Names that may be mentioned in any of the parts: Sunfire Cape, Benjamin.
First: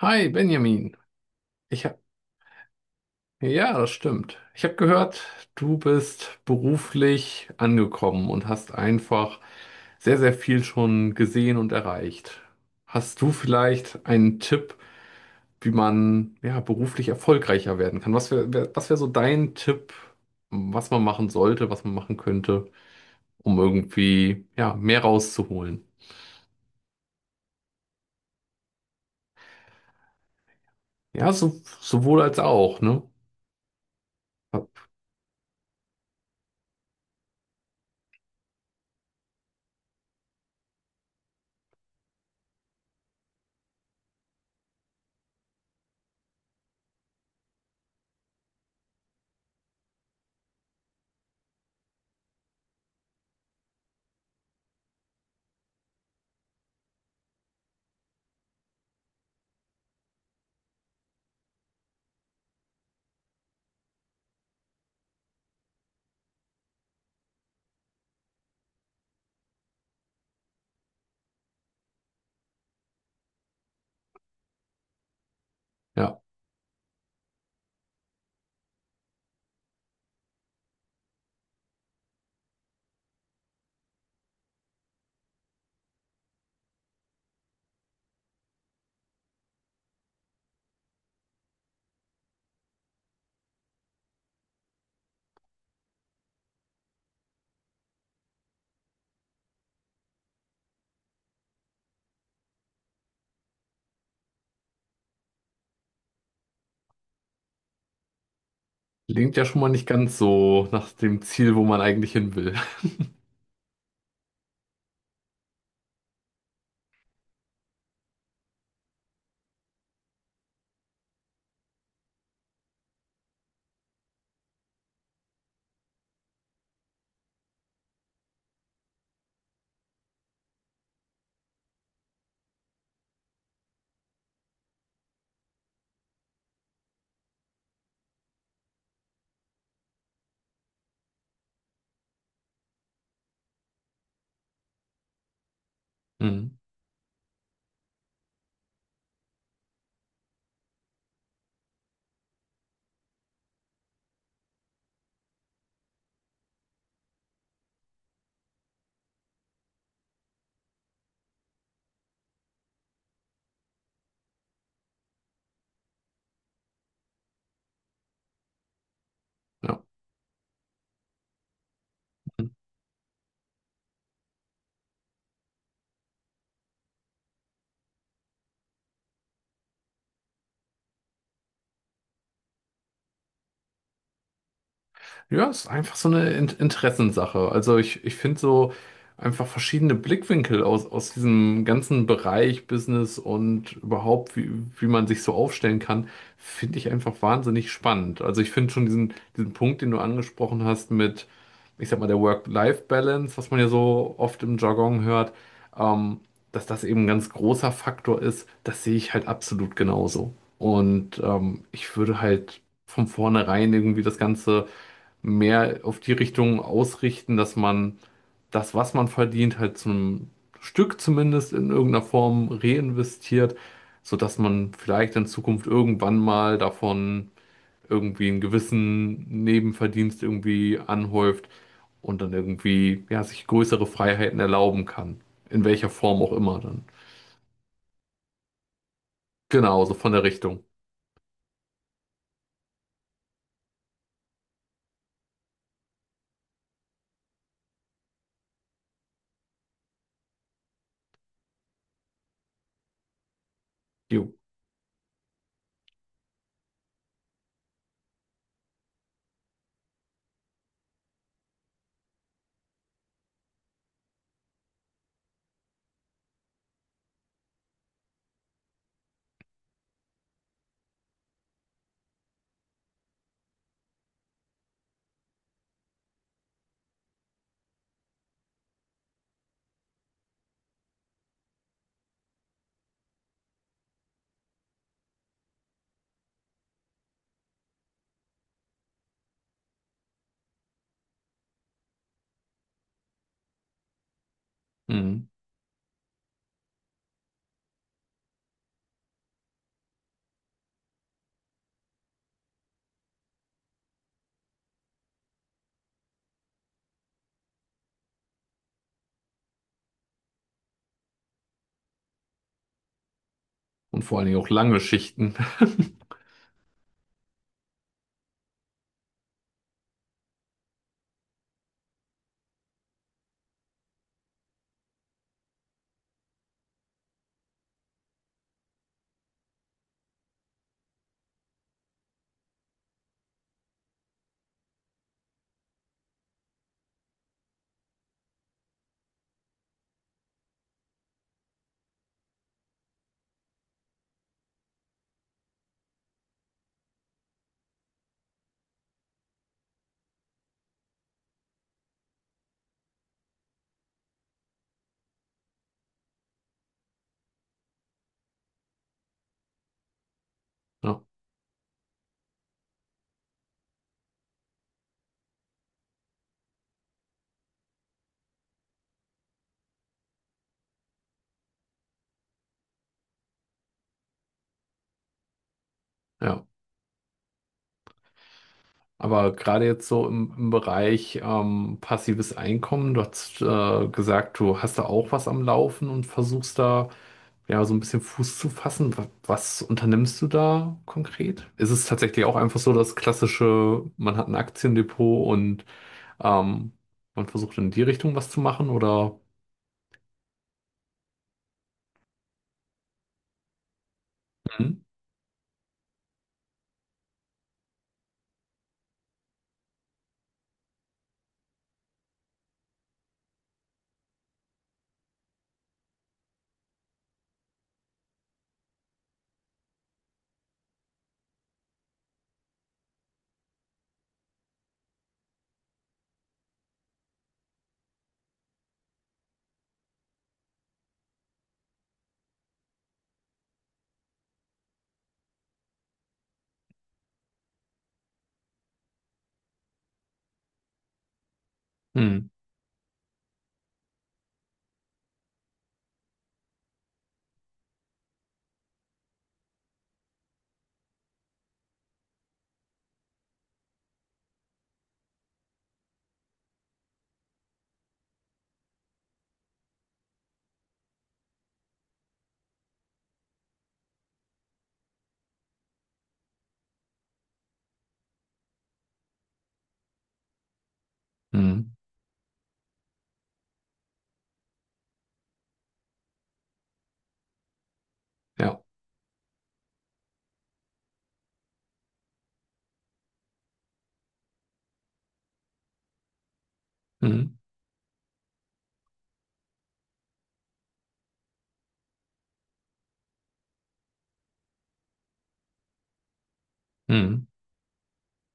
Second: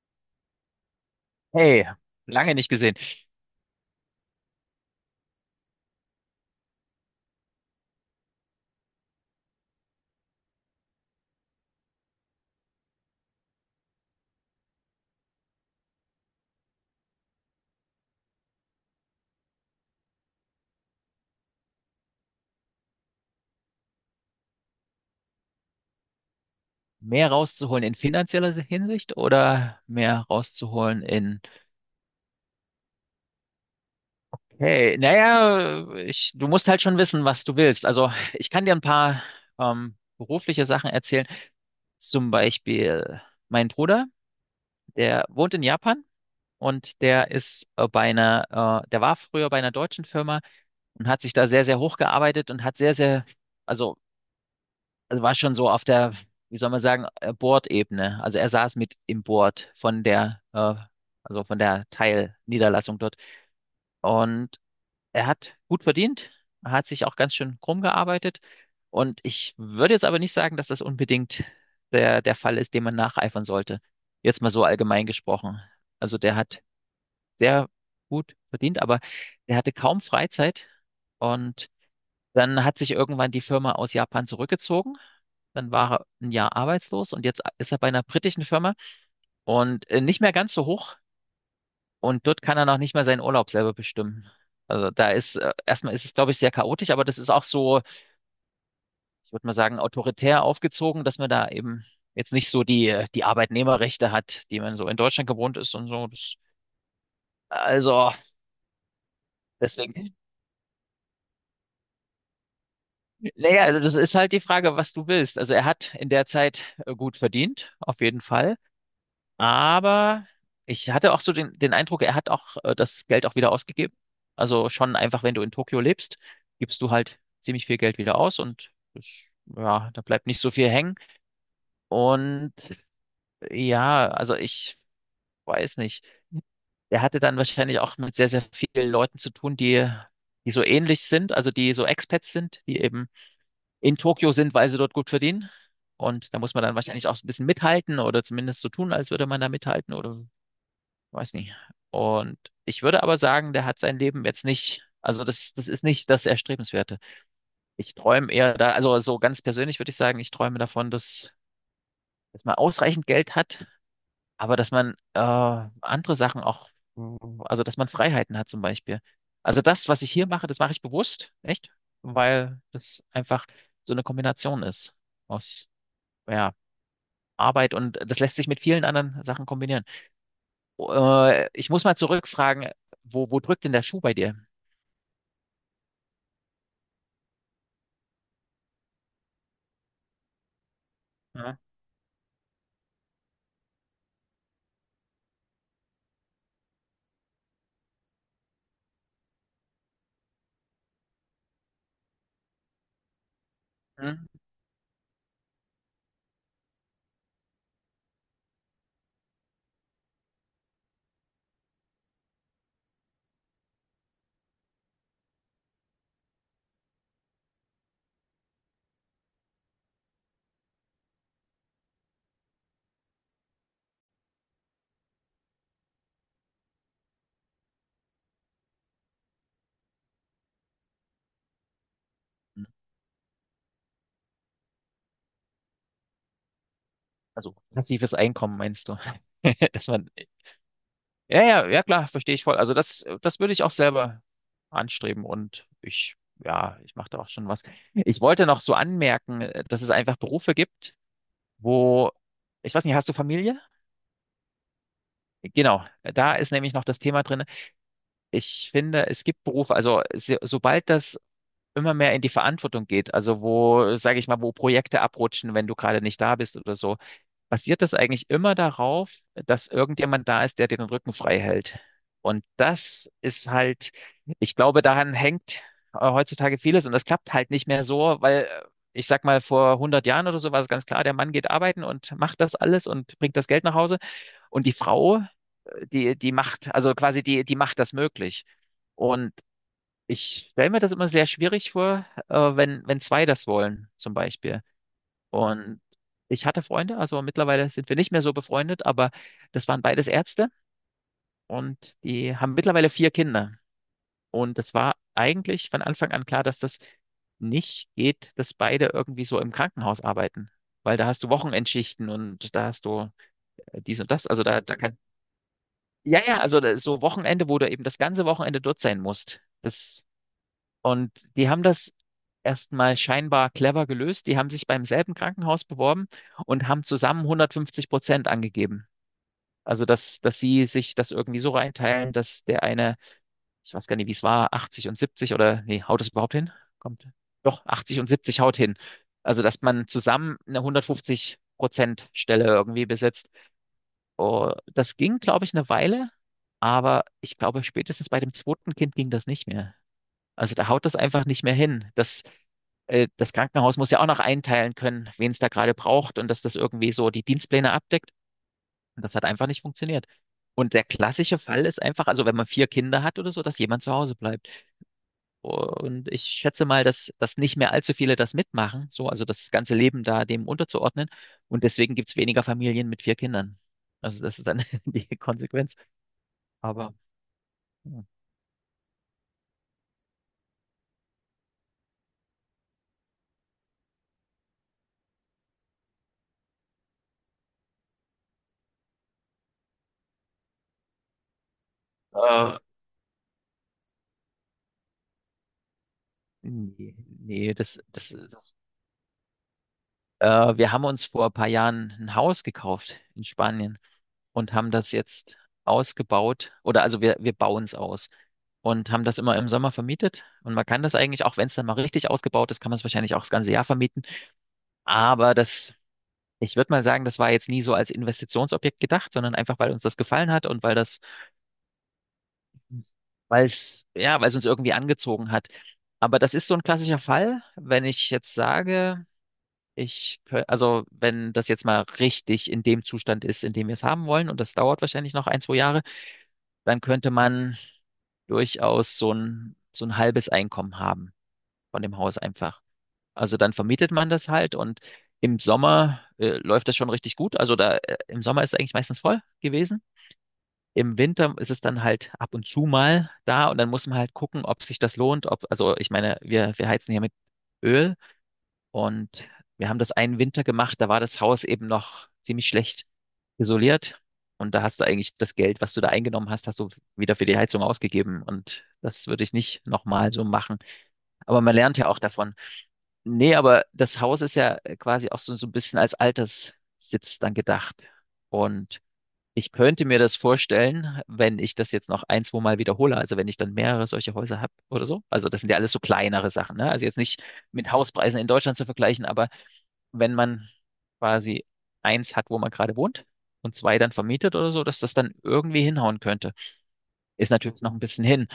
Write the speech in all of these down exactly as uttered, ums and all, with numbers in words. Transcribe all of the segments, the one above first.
Hi Benjamin, ich Hey, hab, lange nicht gesehen. ja, das stimmt. Ich habe gehört, du bist beruflich angekommen und hast einfach sehr, sehr viel schon gesehen und erreicht. Hast du vielleicht einen Tipp, wie man ja beruflich erfolgreicher werden kann? Was wäre, wär, was wäre so dein Tipp, was man machen sollte, was man machen könnte, um irgendwie ja mehr rauszuholen? Mehr rauszuholen in finanzieller Hinsicht oder mehr rauszuholen Ja, in, so, sowohl als auch, ne? hey, naja, ich, du musst halt schon wissen, was du willst. Also ich kann dir ein paar ähm, berufliche Sachen erzählen. Zum Beispiel mein Bruder, der wohnt in Japan und der ist äh, bei einer, äh, der war früher bei einer deutschen Firma und hat sich da sehr, sehr hochgearbeitet und hat sehr, sehr, also also war schon so auf der, wie soll man sagen, äh, Bordebene. Also er saß mit im Board von der, äh, also von der Teilniederlassung dort. Und er hat gut verdient, er hat sich auch ganz schön krumm gearbeitet. Und ich würde jetzt aber nicht sagen, dass das unbedingt der, der Fall ist, dem man nacheifern sollte. Jetzt mal so allgemein gesprochen. Also Ja. der hat sehr gut verdient, aber der hatte kaum Freizeit, und dann hat sich irgendwann die Firma aus Japan zurückgezogen. Dann war er ein Jahr arbeitslos und jetzt ist er bei einer britischen Firma und äh, nicht mehr ganz so hoch. Und dort kann er noch nicht mal seinen Urlaub selber bestimmen. Also da ist, äh, erstmal ist es, glaube ich, sehr chaotisch, aber das ist auch so, ich würde mal sagen, autoritär aufgezogen, dass man da eben jetzt nicht so die, äh, die Arbeitnehmerrechte hat, die man so in Deutschland gewohnt ist und so. Das, also, Klingt ja schon mal nicht deswegen, ganz so nach dem Ziel, wo man eigentlich hin will. naja, also das ist halt die Frage, was du willst. Also er hat in der Zeit äh, gut verdient, auf jeden Fall. Aber ich hatte auch so den, den Eindruck, er hat auch äh, das Geld auch wieder ausgegeben. Also schon einfach, wenn du in Tokio lebst, gibst du halt ziemlich viel Geld wieder aus, und das, ja, da bleibt nicht so viel hängen. Und ja, also ich weiß nicht. Er hatte dann wahrscheinlich auch mit sehr, sehr vielen Leuten zu tun, die, die so ähnlich sind, also die so Expats sind, die eben in Tokio sind, weil sie dort gut verdienen. Und da muss Mhm. man dann wahrscheinlich auch so ein bisschen mithalten oder zumindest so tun, als würde man da mithalten oder weiß nicht. Und ich würde aber sagen, der hat sein Leben jetzt nicht, also das, das ist nicht das Erstrebenswerte. Ich träume eher da, also so ganz persönlich würde ich sagen, ich träume davon, dass, dass man ausreichend Geld hat, aber dass man äh, andere Sachen auch, also dass man Freiheiten hat zum Beispiel. Also Ja. das, was ich hier mache, das mache ich bewusst, echt, weil das einfach so eine Kombination ist aus, ja, Arbeit, und das lässt sich mit vielen anderen Sachen kombinieren. Äh, ich muss mal zurückfragen, wo, wo drückt denn der Schuh bei dir? Ja, es ist einfach so eine In Interessenssache. Also ich, ich finde so einfach verschiedene Blickwinkel aus, aus Ja. diesem ganzen Bereich Business und überhaupt, wie, wie man sich so aufstellen kann, finde ich einfach wahnsinnig spannend. Also ich finde schon diesen, diesen Punkt, den du angesprochen hast mit, ich sag mal, der Work-Life-Balance, was man ja so Hm? oft im Jargon hört, ähm, dass das eben ein ganz großer Faktor ist, das sehe ich halt absolut genauso. Und ähm, ich würde halt von vornherein irgendwie das Ganze mehr auf die Richtung ausrichten, dass man das, was man verdient, halt zum Stück zumindest in irgendeiner Form reinvestiert, sodass man vielleicht in Zukunft irgendwann mal davon irgendwie einen gewissen Nebenverdienst irgendwie anhäuft und dann irgendwie ja, sich größere Freiheiten erlauben kann. In welcher Form auch immer dann. Also passives Einkommen meinst du? Genau, Dass so man, von der Richtung. ja, ja, ja klar, verstehe ich voll. Also das, das würde ich auch selber anstreben, und ich, ja, ich mache da auch schon was. Ich wollte noch so anmerken, äh, dass es einfach Berufe gibt, wo, ich weiß nicht, hast du Familie? Jo. Genau, da ist nämlich noch das Thema drin. Ich finde, es gibt Berufe, also so, sobald das immer mehr in die Verantwortung geht. Also wo, sage ich mal, wo Projekte abrutschen, wenn du gerade nicht da bist oder so. Basiert das eigentlich immer darauf, dass irgendjemand da ist, der dir den Rücken frei hält? Und das ist halt, ich glaube, daran hängt äh, heutzutage vieles, und das klappt halt nicht mehr so, weil äh, ich sag mal, vor hundert Jahren oder so war es ganz klar, der Mann geht arbeiten und macht das alles und bringt das Geld nach Hause, und die Frau, äh, die, die macht, also quasi die, die macht das möglich. Und ich stelle mir das immer sehr schwierig vor, äh, wenn, wenn zwei das wollen, zum Beispiel. Mhm. Und ich hatte Freunde, also mittlerweile sind wir nicht mehr so befreundet, aber das waren beides Ärzte, und die haben mittlerweile vier Kinder. Und das war eigentlich von Anfang an klar, dass das nicht geht, dass beide irgendwie so im Krankenhaus arbeiten. Weil da hast du Wochenendschichten, und da hast du äh, dies Und und vor allen das. Dingen Also auch da, da lange kann, Schichten. ja, ja, also da- so Wochenende, wo du eben das ganze Wochenende dort sein musst. Das Und die haben das erstmal scheinbar clever gelöst. Die haben sich beim selben Krankenhaus beworben und haben zusammen hundertfünfzig Prozent angegeben. Also, dass, dass sie sich das irgendwie so reinteilen, dass der eine, ich weiß gar nicht, wie es war, achtzig und siebzig oder, nee, haut es überhaupt hin? Kommt. Doch, achtzig und siebzig haut hin. Also, dass man zusammen eine hundertfünfzig Prozent Stelle irgendwie besetzt. Oh, das ging, glaube ich, eine Weile, aber ich glaube, spätestens bei dem zweiten Kind ging das nicht mehr. Also da haut das einfach nicht mehr hin. Das, äh, das Krankenhaus muss ja auch noch einteilen können, wen es da gerade braucht und dass das irgendwie so die Dienstpläne abdeckt. Und das hat einfach nicht funktioniert. Und der Ja, klassische Fall ist einfach, also wenn man vier Kinder hat oder so, dass jemand zu Hause bleibt. Und ich schätze mal, dass, dass nicht mehr allzu viele das mitmachen, so, also das ganze Leben da dem unterzuordnen. Und deswegen gibt's weniger Familien mit vier Kindern. Also das ist dann die Konsequenz. ja. Aber Aber gerade jetzt so im, im Bereich ähm, passives Einkommen, du hast äh, gesagt, du hast da auch was am Laufen und versuchst da ja so ein bisschen Fuß zu fassen. Wa- Was unternimmst du da konkret? Ist es tatsächlich auch äh, einfach so das klassische, man hat ein Aktiendepot und ähm, nee, man nee, versucht in das, die das, Richtung was zu das machen oder? Äh, wir haben uns vor ein paar Jahren ein Haus gekauft in Spanien und haben Mhm. das jetzt ausgebaut, oder also wir, wir bauen es aus und haben das immer im Sommer vermietet. Und man kann das eigentlich, auch wenn es dann mal richtig ausgebaut ist, kann man es wahrscheinlich auch das ganze Jahr vermieten. Aber das, ich würde mal sagen, das war jetzt nie so als Investitionsobjekt gedacht, sondern einfach, weil uns das gefallen hat und weil das, weil es, ja, weil es uns irgendwie angezogen hat. Aber das ist so ein klassischer Fall, wenn ich jetzt sage, Ich, kö- also wenn das jetzt mal richtig in dem Zustand ist, in dem wir es haben wollen, und das dauert wahrscheinlich noch ein, zwei Jahre, dann könnte man durchaus so ein, so ein halbes Einkommen haben von dem Haus Mhm. einfach. Also dann vermietet man das halt, und im Sommer äh, läuft das schon richtig gut. Also da äh, im Sommer ist es eigentlich meistens voll gewesen. Im Winter ist es dann halt ab und zu mal da, und dann muss man halt gucken, ob sich das lohnt, ob, also ich meine, wir, wir heizen hier mit Öl, und wir haben das einen Winter gemacht, da war das Haus eben noch ziemlich schlecht isoliert. Und da hast du eigentlich das Geld, was du da eingenommen hast, hast du wieder für die Heizung ausgegeben. Und das würde ich nicht nochmal so machen. Aber man Mhm. lernt ja auch davon. Nee, aber das Haus ist ja quasi auch so, so ein bisschen als Alterssitz dann gedacht. Ja. Und ich könnte mir das vorstellen, wenn ich das jetzt noch ein, zwei Mal wiederhole, also wenn ich dann mehrere solche Häuser habe oder so. Also das sind ja alles so kleinere Sachen, ne? Also jetzt nicht Mhm. mit Hauspreisen in Deutschland zu vergleichen, aber wenn man quasi eins hat, wo man gerade wohnt, und zwei dann vermietet oder so, dass das dann irgendwie hinhauen könnte. Mhm. Ist natürlich noch ein bisschen hin.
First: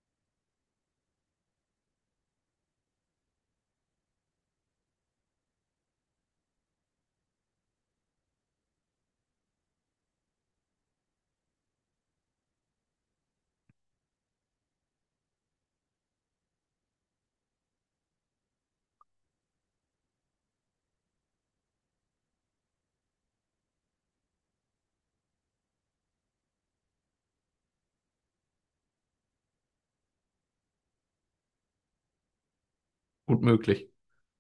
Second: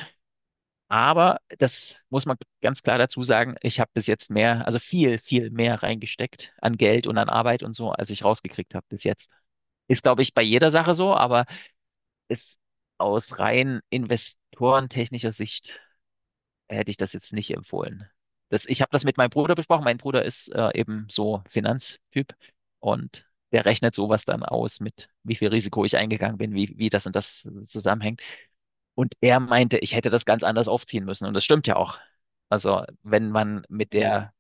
Aber das muss man ganz klar dazu sagen, ich habe bis jetzt mehr, also viel, viel mehr reingesteckt an Geld und an Arbeit und so, als ich rausgekriegt habe bis jetzt. Ist, glaube ich, bei jeder Sache so, aber ist aus rein investorentechnischer Sicht hätte ich das jetzt nicht empfohlen. Das, ich habe das mit meinem Bruder besprochen. Mein Bruder ist äh, eben so Finanztyp, und der rechnet sowas dann aus mit, wie viel Risiko ich eingegangen bin, wie, wie das und das zusammenhängt. Und er meinte, ich hätte das ganz anders aufziehen müssen. Und das stimmt ja auch. Also wenn Gut man möglich. mit der,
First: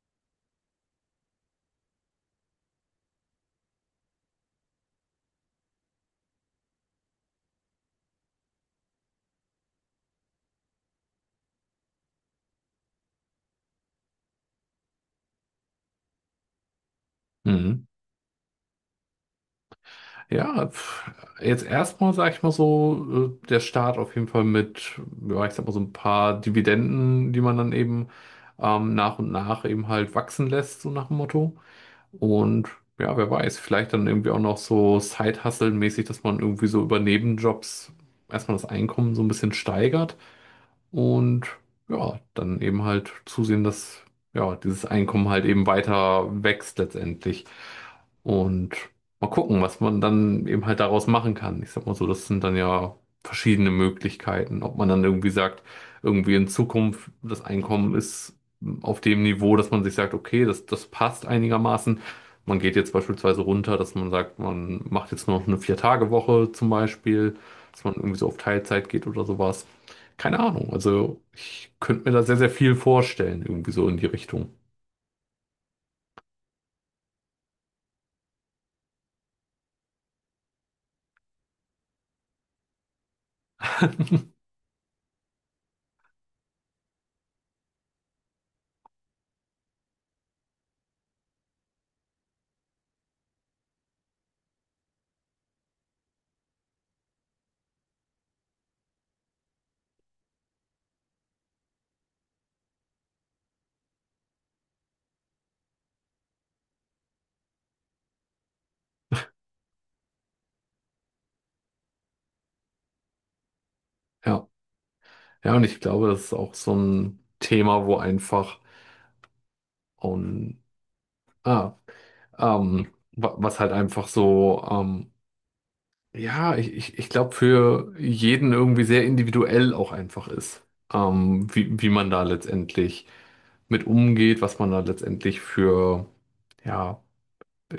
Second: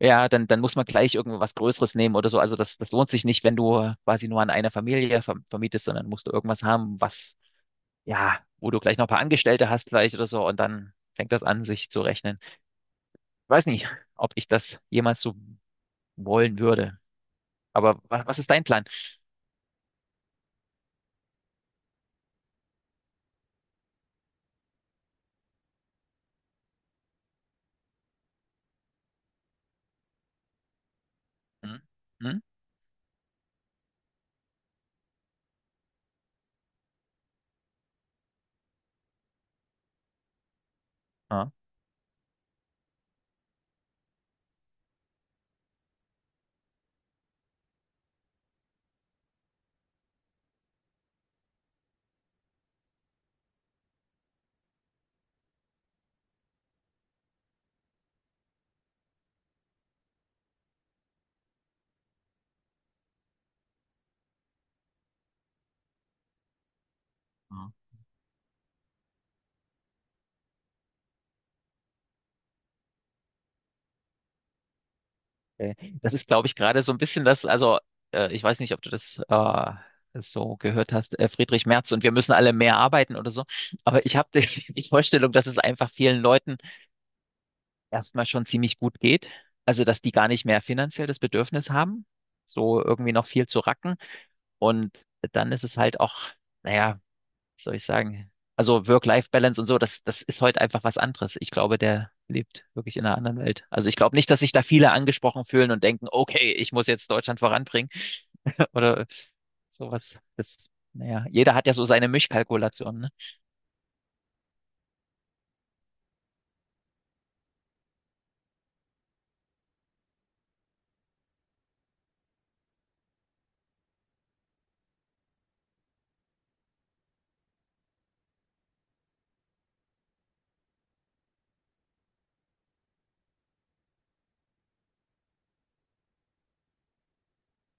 ja, dann, dann muss man gleich irgendwas Größeres nehmen oder so. Also das, das lohnt sich nicht, wenn du quasi nur an einer Familie verm- vermietest, sondern musst du irgendwas haben, was ja, wo du gleich noch ein paar Angestellte hast vielleicht oder so, und dann fängt das an, sich zu rechnen. Ich weiß nicht, ob ich das jemals so wollen würde. Mhm. Aber was, was ist dein Plan? Ja, pf, jetzt erstmal sage ich mal so, äh, der Start auf jeden Fall mit, ja, ich sag mal so ein paar Dividenden, die man dann eben ähm, nach und nach eben halt wachsen lässt, so nach dem Motto. Hm? Hm? Und ja, wer weiß, vielleicht dann irgendwie auch noch so Side-Hustle-mäßig, dass man irgendwie so über Nebenjobs erstmal das Einkommen so ein bisschen steigert und Ah, ja, dann eben halt zusehen, dass ja, dieses Einkommen halt eben weiter wächst letztendlich. Und mal gucken, was man dann eben halt daraus machen kann. Ich sag mal so, das sind dann ja verschiedene Möglichkeiten. Ob man dann irgendwie sagt, irgendwie in Zukunft das Einkommen ist auf dem Niveau, dass man sich sagt, okay, das, das passt einigermaßen. Man geht jetzt beispielsweise runter, dass man sagt, man macht jetzt nur noch eine Vier-Tage-Woche zum Beispiel, ah, dass man irgendwie so auf Teilzeit geht oder sowas. Keine Ahnung. Also ich könnte mir da sehr, sehr viel vorstellen, irgendwie so in die Richtung. okay. Das ist, glaube ich, gerade so ein bisschen das, also äh, ich weiß nicht, ob du das äh, so gehört hast, äh, Friedrich Merz und wir müssen alle mehr arbeiten oder so. Aber ich habe die, die Vorstellung, dass es einfach vielen Leuten erstmal schon ziemlich gut geht. Also, dass die gar nicht mehr finanziell das Bedürfnis haben, so irgendwie noch viel zu racken. Und dann ist es halt auch, naja, was soll ich sagen? Also Work-Life-Balance und so, das, das ist heute einfach was anderes. Ich glaube, der lebt wirklich in einer anderen Welt. Also ich glaube nicht, dass sich da viele angesprochen fühlen und denken, okay, ich muss jetzt Deutschland voranbringen oder sowas. Das, naja, jeder hat ja so seine Mischkalkulationen, ne? Ja. Ja, und ich glaube, das ist auch so ein Thema, wo einfach und ah, ähm, wa- was halt einfach so, ähm, ja, ich, ich, ich glaube, für jeden irgendwie sehr individuell auch einfach ist, ähm, wie, wie man da letztendlich mit umgeht, was man da letztendlich für, ja,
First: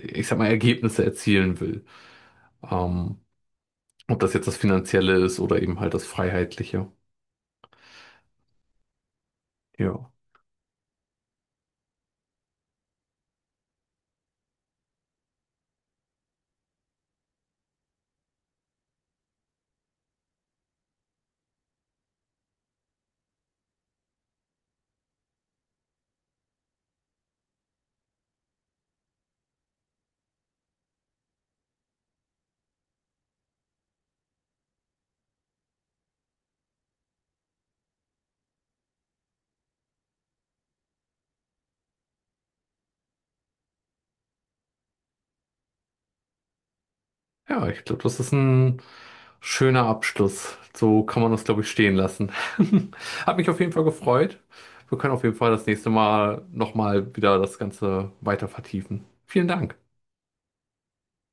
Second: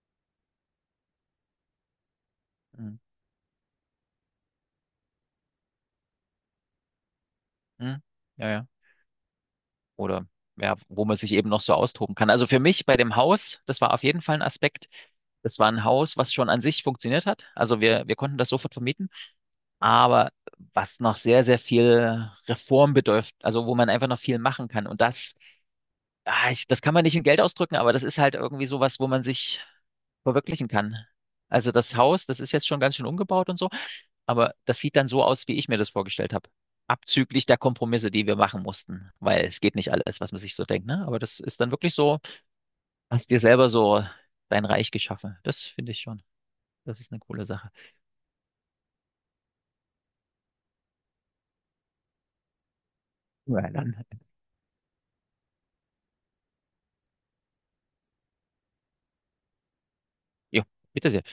ich sag mal, Ergebnisse erzielen will. Mhm. Ähm, ob das jetzt das Finanzielle ist oder eben halt das Freiheitliche. Mhm. Ja, ja. Ja. Oder ja, wo man sich eben noch so austoben kann. Also für mich bei dem Haus, das war auf jeden Fall ein Aspekt. Das war ein Haus, was schon an sich funktioniert hat. Also wir, wir konnten das sofort vermieten. Aber was noch sehr, sehr viel Reform bedürft, also wo man einfach noch viel machen kann. Und das, ah, ich, das kann man nicht in Geld ausdrücken, aber das ist halt irgendwie sowas, wo man sich verwirklichen kann. Also das Haus, das ist jetzt schon ganz schön umgebaut und so, aber das sieht dann so aus, wie ich mir das vorgestellt habe. Abzüglich der Kompromisse, die wir machen mussten, weil es geht nicht alles, was man sich so denkt, ne? Aber das ist dann wirklich so, hast dir selber so dein Reich geschaffen. Das finde ich schon. Das ist eine coole Ja, Sache. ich glaube, das ist ein schöner Abschluss. So kann man das, glaube ich, stehen lassen. Hat mich auf Ja, jeden Fall dann. gefreut. Wir können auf jeden Fall das nächste Mal nochmal wieder das Ganze weiter vertiefen. Vielen Dank. Jo, bitte sehr.